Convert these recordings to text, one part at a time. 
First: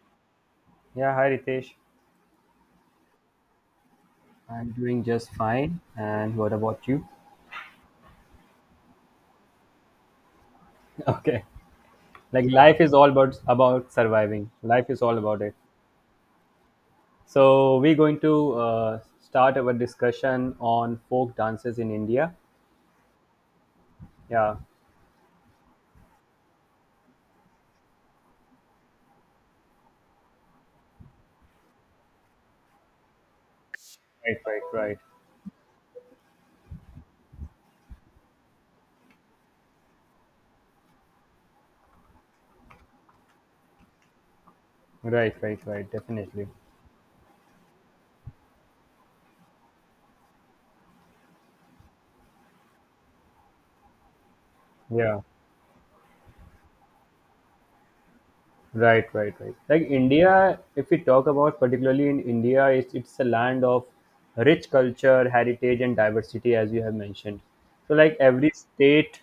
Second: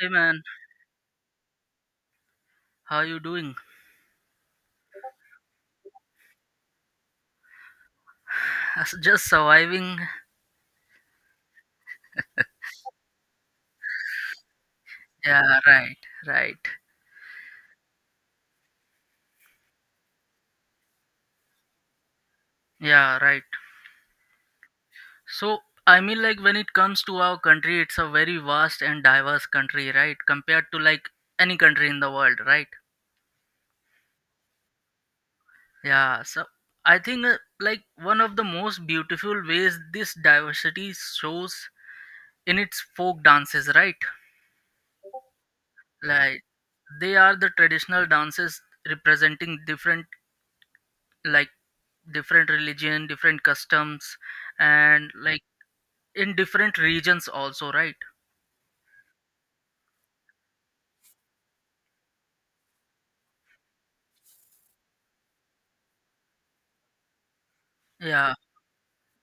Hey man, Yeah, hi Ritesh. how you doing? I'm doing just fine. And what about you? Just surviving. Okay. Like life is all about surviving. Life is all about it. Yeah, right, right. So we're going to uh, start our discussion on folk dances in India. Yeah, right. Yeah. So, I mean, like, when it comes to our country, it's a very vast and diverse country, right? Compared to like any country in the world, right? Right, right, right. Yeah, so I think like one of the most beautiful ways this diversity shows in its folk dances, right? Right, right, right. Like, Definitely. they are the traditional dances representing different like different religion different customs and Yeah. like in different regions also, right? Right, right, right. Like India, if we talk about particularly in India, it's a land of rich culture, heritage, and diversity, as you have mentioned. So, like Yeah, every state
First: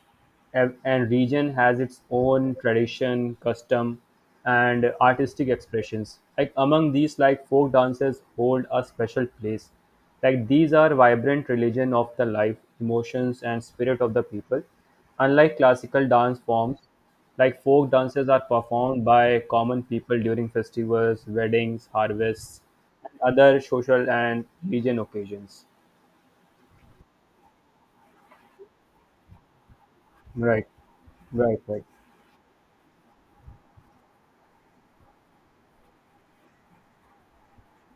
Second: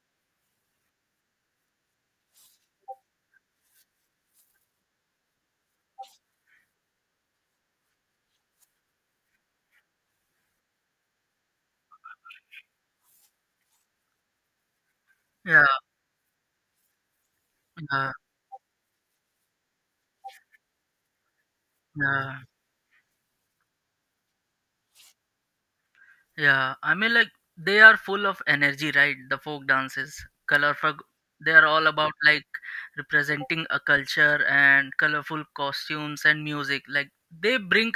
and region has its own tradition, custom, and artistic expressions. Like among these, like folk dances hold a special place. Like these are vibrant religion of the life, emotions, and spirit of the people. Unlike yeah, classical dance forms, like folk yeah, dances are performed by common people during festivals, weddings, yeah, harvests, and other social and religion occasions. yeah, I mean, like they are full of energy, right? The folk dances, Right, colorful. They right, are right. all about like representing a culture and colorful costumes and music, like they bring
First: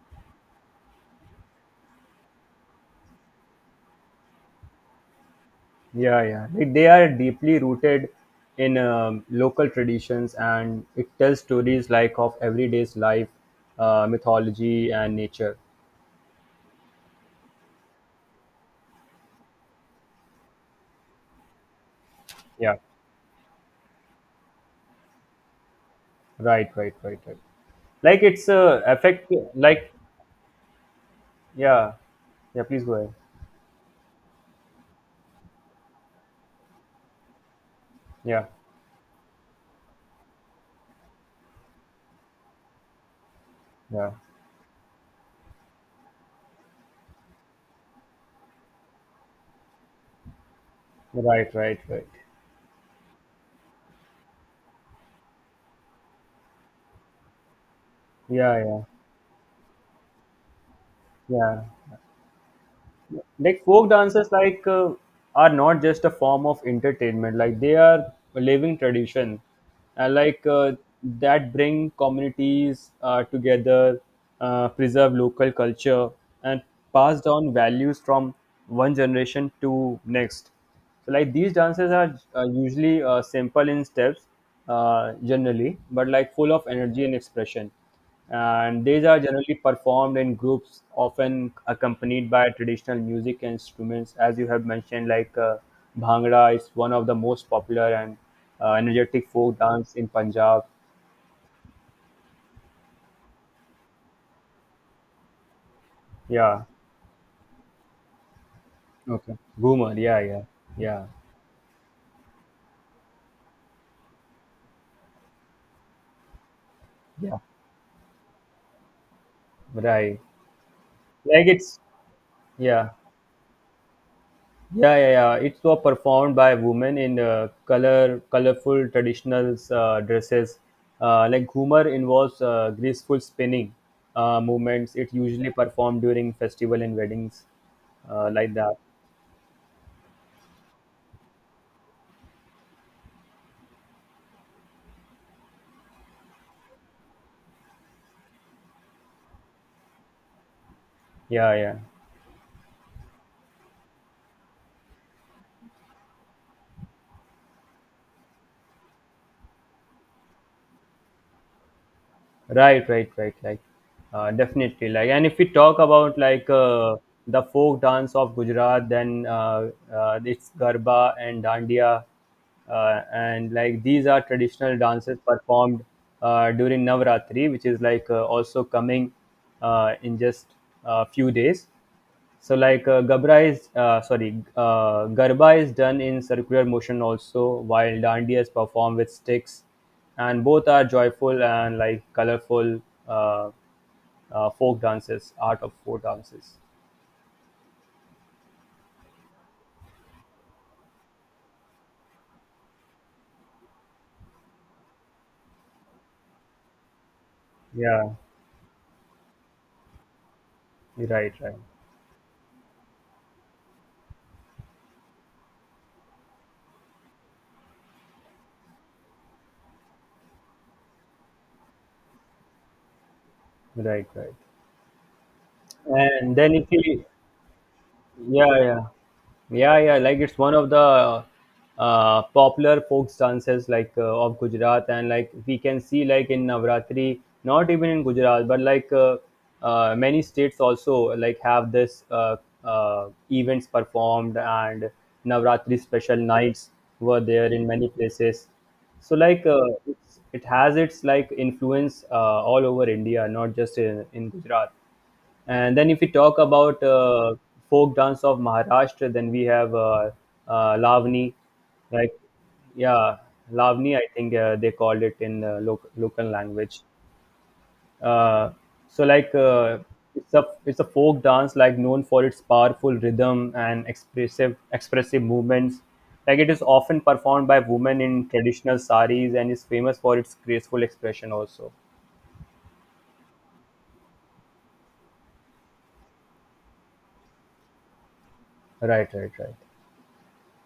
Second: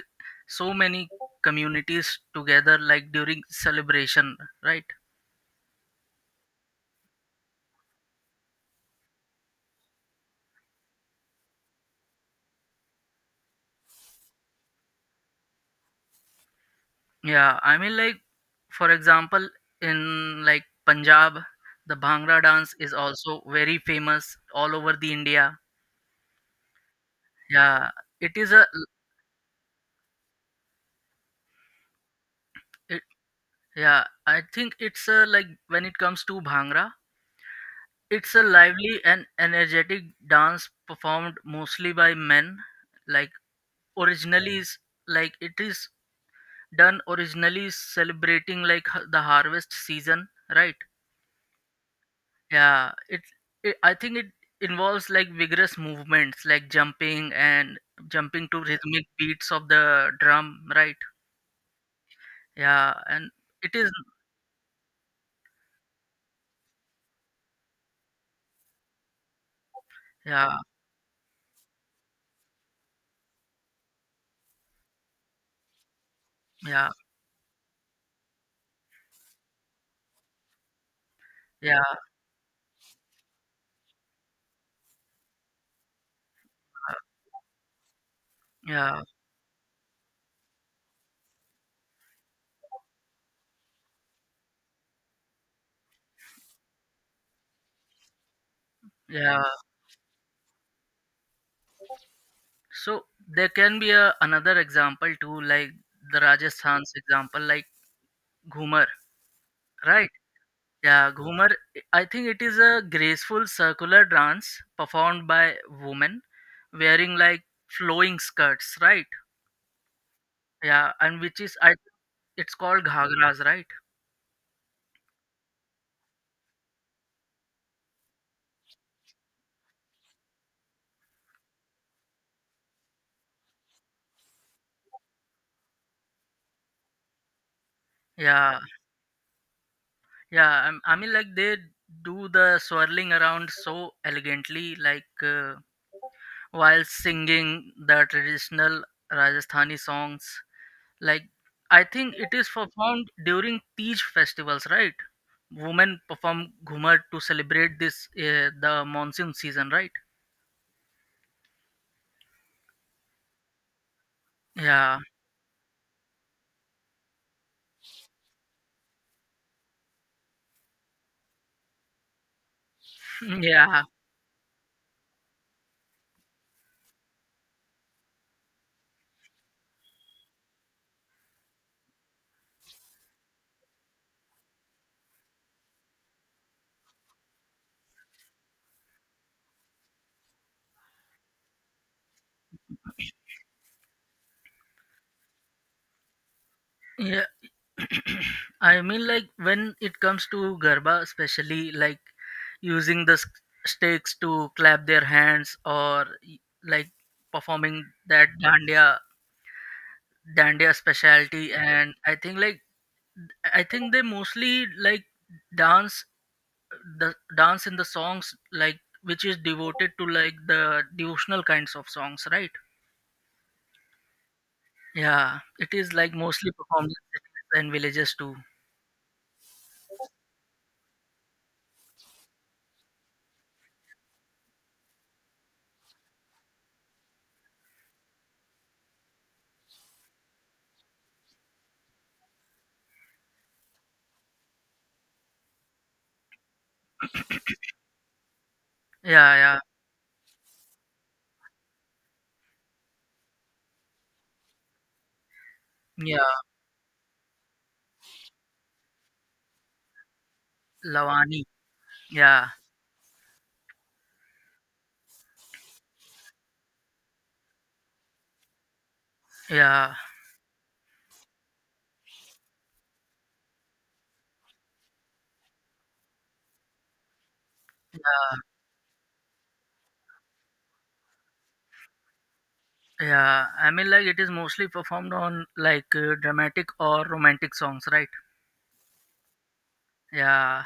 so many communities together like during celebration, right? Yeah, yeah. Like they are deeply rooted in local traditions, and it tells stories like of everyday's life, mythology, and nature. Yeah, I mean, like, for example, in like Punjab, the Bhangra dance Yeah, is also very famous all over the India. right, right, right, right. Yeah, Like it it's is a, affect like yeah, yeah. Please go it, ahead. yeah, I think it's a, like, when it comes to Bhangra, it's a Yeah. lively and energetic dance performed mostly by men. Like, Yeah. originally, is like, it is done originally celebrating like the harvest season, right? Right, right, right. Yeah, it's. It, I think it involves like vigorous movements, like jumping and jumping Yeah, to yeah, rhythmic beats of the drum, right? yeah. Yeah, and Like it folk is. dances, are not just a form of entertainment. Like they are a living tradition, and Yeah, that bring communities together, preserve local culture, and yeah, pass down values from one generation to next. So like these yeah, dances are usually simple in steps, generally, but like full of energy and expression. And yeah, these are generally performed in groups, often accompanied by traditional music and instruments, as you have mentioned. Like bhangra is one of the most popular and energetic yeah. folk dance in Punjab. So there can be a, another example too, like the Yeah. Rajasthan's example, like Ghumar, Okay. Boomer. right? Yeah. Yeah. Yeah. Yeah, Ghumar. I think it is a graceful circular dance performed by women wearing Yeah. like flowing skirts, right? Right. yeah and which Like is I it's It's called yeah. ghagras, right? Yeah, yeah, yeah. It's was performed by women in colorful traditional dresses. Like Ghumar involves graceful spinning movements. It usually performed during festival and weddings, like Yeah, that. yeah. I mean, like they do the swirling around so elegantly, like while singing the traditional Rajasthani songs. Like Yeah, yeah. I think it is performed during Tej festivals, right? Women perform ghumar to celebrate this the monsoon season, right? Right, right, right, right. Definitely. Yeah, Like, and if we talk about the folk dance of Gujarat, then it's Garba and Dandiya, and like yeah, these are traditional dances performed during Navratri, which is also coming in just a few days. So Garba is done in circular motion also, while Dandiya is performed with sticks, and both are joyful and like colorful uh, folk dances, art of folk dances. yeah. I mean, like when it comes to garba, especially like using the stakes to clap their hands or like performing Yeah, that dandiya right, specialty, right, and I think like I think they mostly like dance the dance in the songs like which is devoted to like the devotional kinds of songs, right? right, right. Yeah, it is like And mostly then if performed in you cities and villages too. yeah, yeah, yeah, yeah. Like it's one of the popular folk dances of Gujarat, and like we can see like in Navratri, not even in Gujarat, but many states also like have this events performed, and Navratri special nights were there in many places. So Yeah, yeah, it has its like influence all over India, not just in Gujarat. And then if we yeah. talk about folk dance of Maharashtra, then we have Lavani, Lavani. like Yeah. yeah, Lavani. I think they called it in local language. Uh, so Yeah, it's a folk dance like known for its powerful rhythm and expressive movements. Like it is often performed by women in yeah, traditional saris and is famous for its graceful expression also. yeah. I mean, like it is mostly performed on like dramatic or romantic songs, right? Right, right, right. Yeah,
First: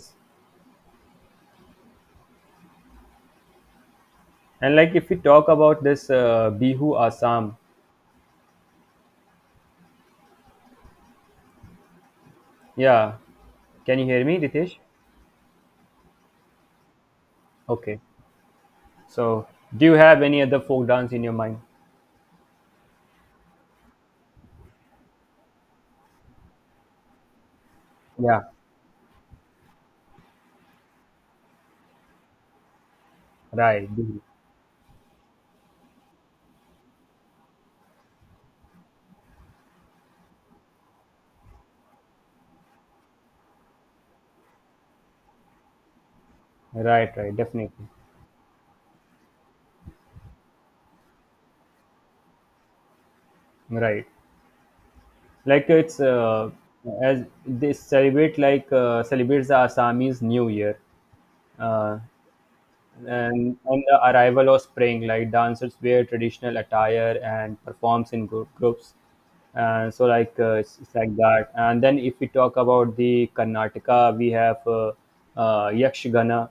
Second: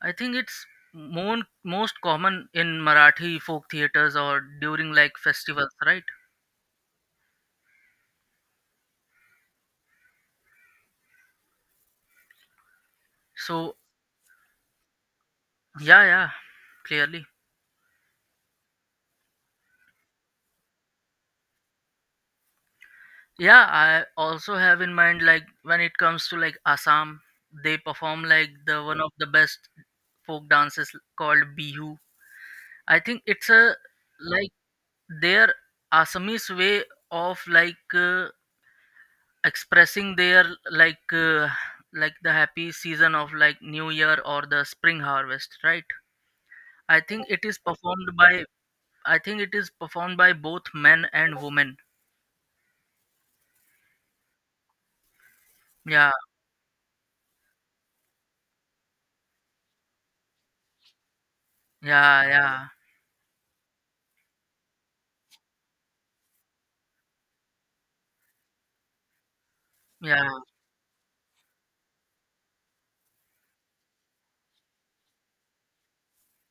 I think it's more most common in Marathi folk theaters or And during like if we like talk festivals, about right? this Bihu Assam, yeah, So can you hear me, Ritesh? yeah, yeah, clearly. Okay. So, do you have any other folk dance in your mind? Yeah, I also have in mind like when it comes to like Assam, they perform Yeah, like the one of the best folk dances called Bihu. I think it's a right, Bihu. like their Assamese way of like expressing their like uh, like the happy season of like New Year or the spring harvest, right? I Right, think right, it is definitely, performed by I think it is performed by both men and women. right. Like it's Yeah, as they celebrate like celebrates the Assamese New Year. Uh, yeah, yeah, And on the arrival of spring, like dancers wear traditional attire and performs in groups. And so, yeah, it's like that. And then, if we talk about the Karnataka, we have Yakshagana,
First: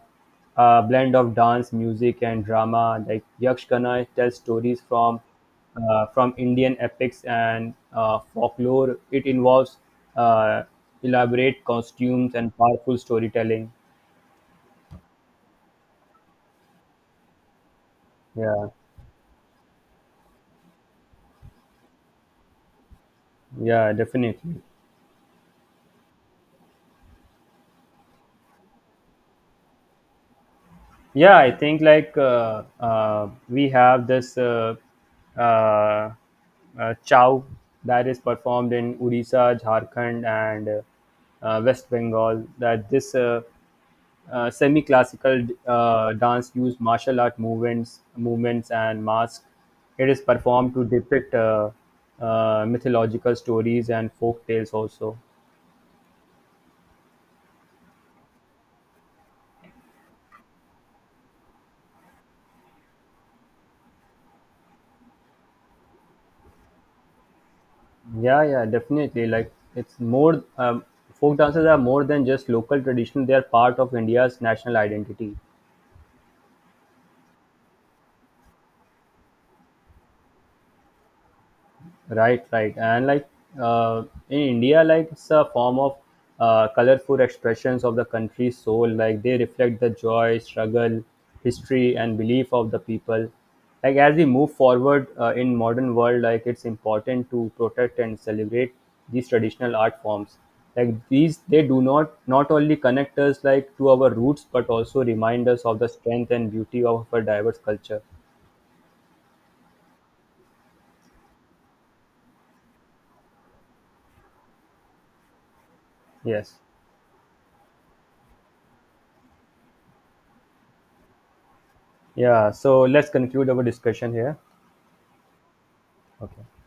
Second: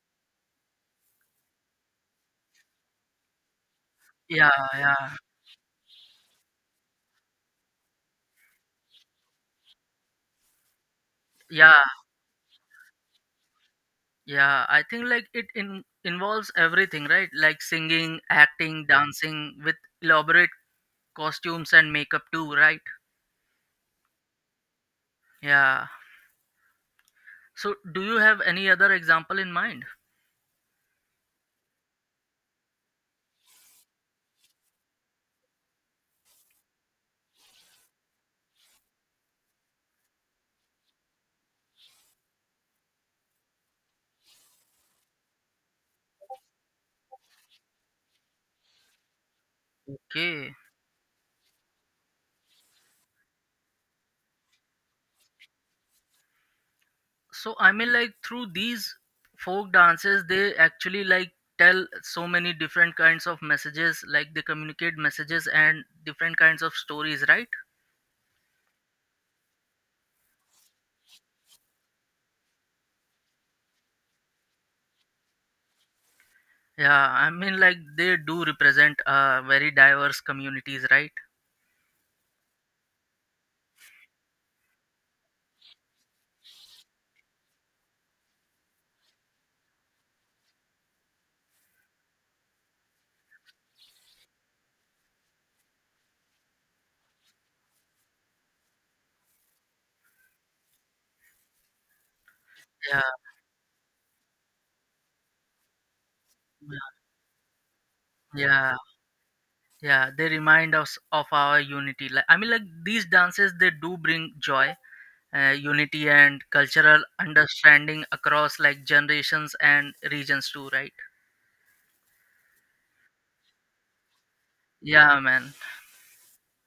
a blend of dance, music, and drama. Like Yakshagana tells yeah, stories yeah, from Indian epics and folklore. It involves uh, elaborate yeah, costumes and powerful storytelling. yeah. I think like involves everything, right? Like singing, Yeah, acting, dancing with elaborate costumes and makeup too, right? yeah, definitely. Yeah. So, do you have any other example in mind? Yeah, I think we have this uh, chow that is performed in Odisha, Jharkhand, and West Bengal. That this semi-classical dance used martial art movements and masks. It is Okay. performed to depict mythological stories and folk tales also. So, I mean, like through these folk dances, they actually like tell so many different kinds of messages, like they communicate messages and different kinds of stories, right? Yeah, yeah, definitely. Like it's more folk dances are more than just local tradition. They are part of India's national identity. Yeah. I mean, like they do represent very diverse communities, right? Right, right. And like uh, in India, like it's a form of colorful expressions of the country's soul. Like they reflect the joy, struggle, history, and belief of the people. Like as we move forward in modern world, like it's important to protect and celebrate these traditional art forms. Like these, they do not only Yeah. connect us like to our roots, but also remind us of the strength and beauty of our diverse culture. Yeah. Yeah. They remind us of our unity. Like, I mean, like these dances, they do bring joy, unity and Yes. cultural understanding across like generations and regions too, right? Yeah. So let's conclude our discussion here. Yeah, man. Okay.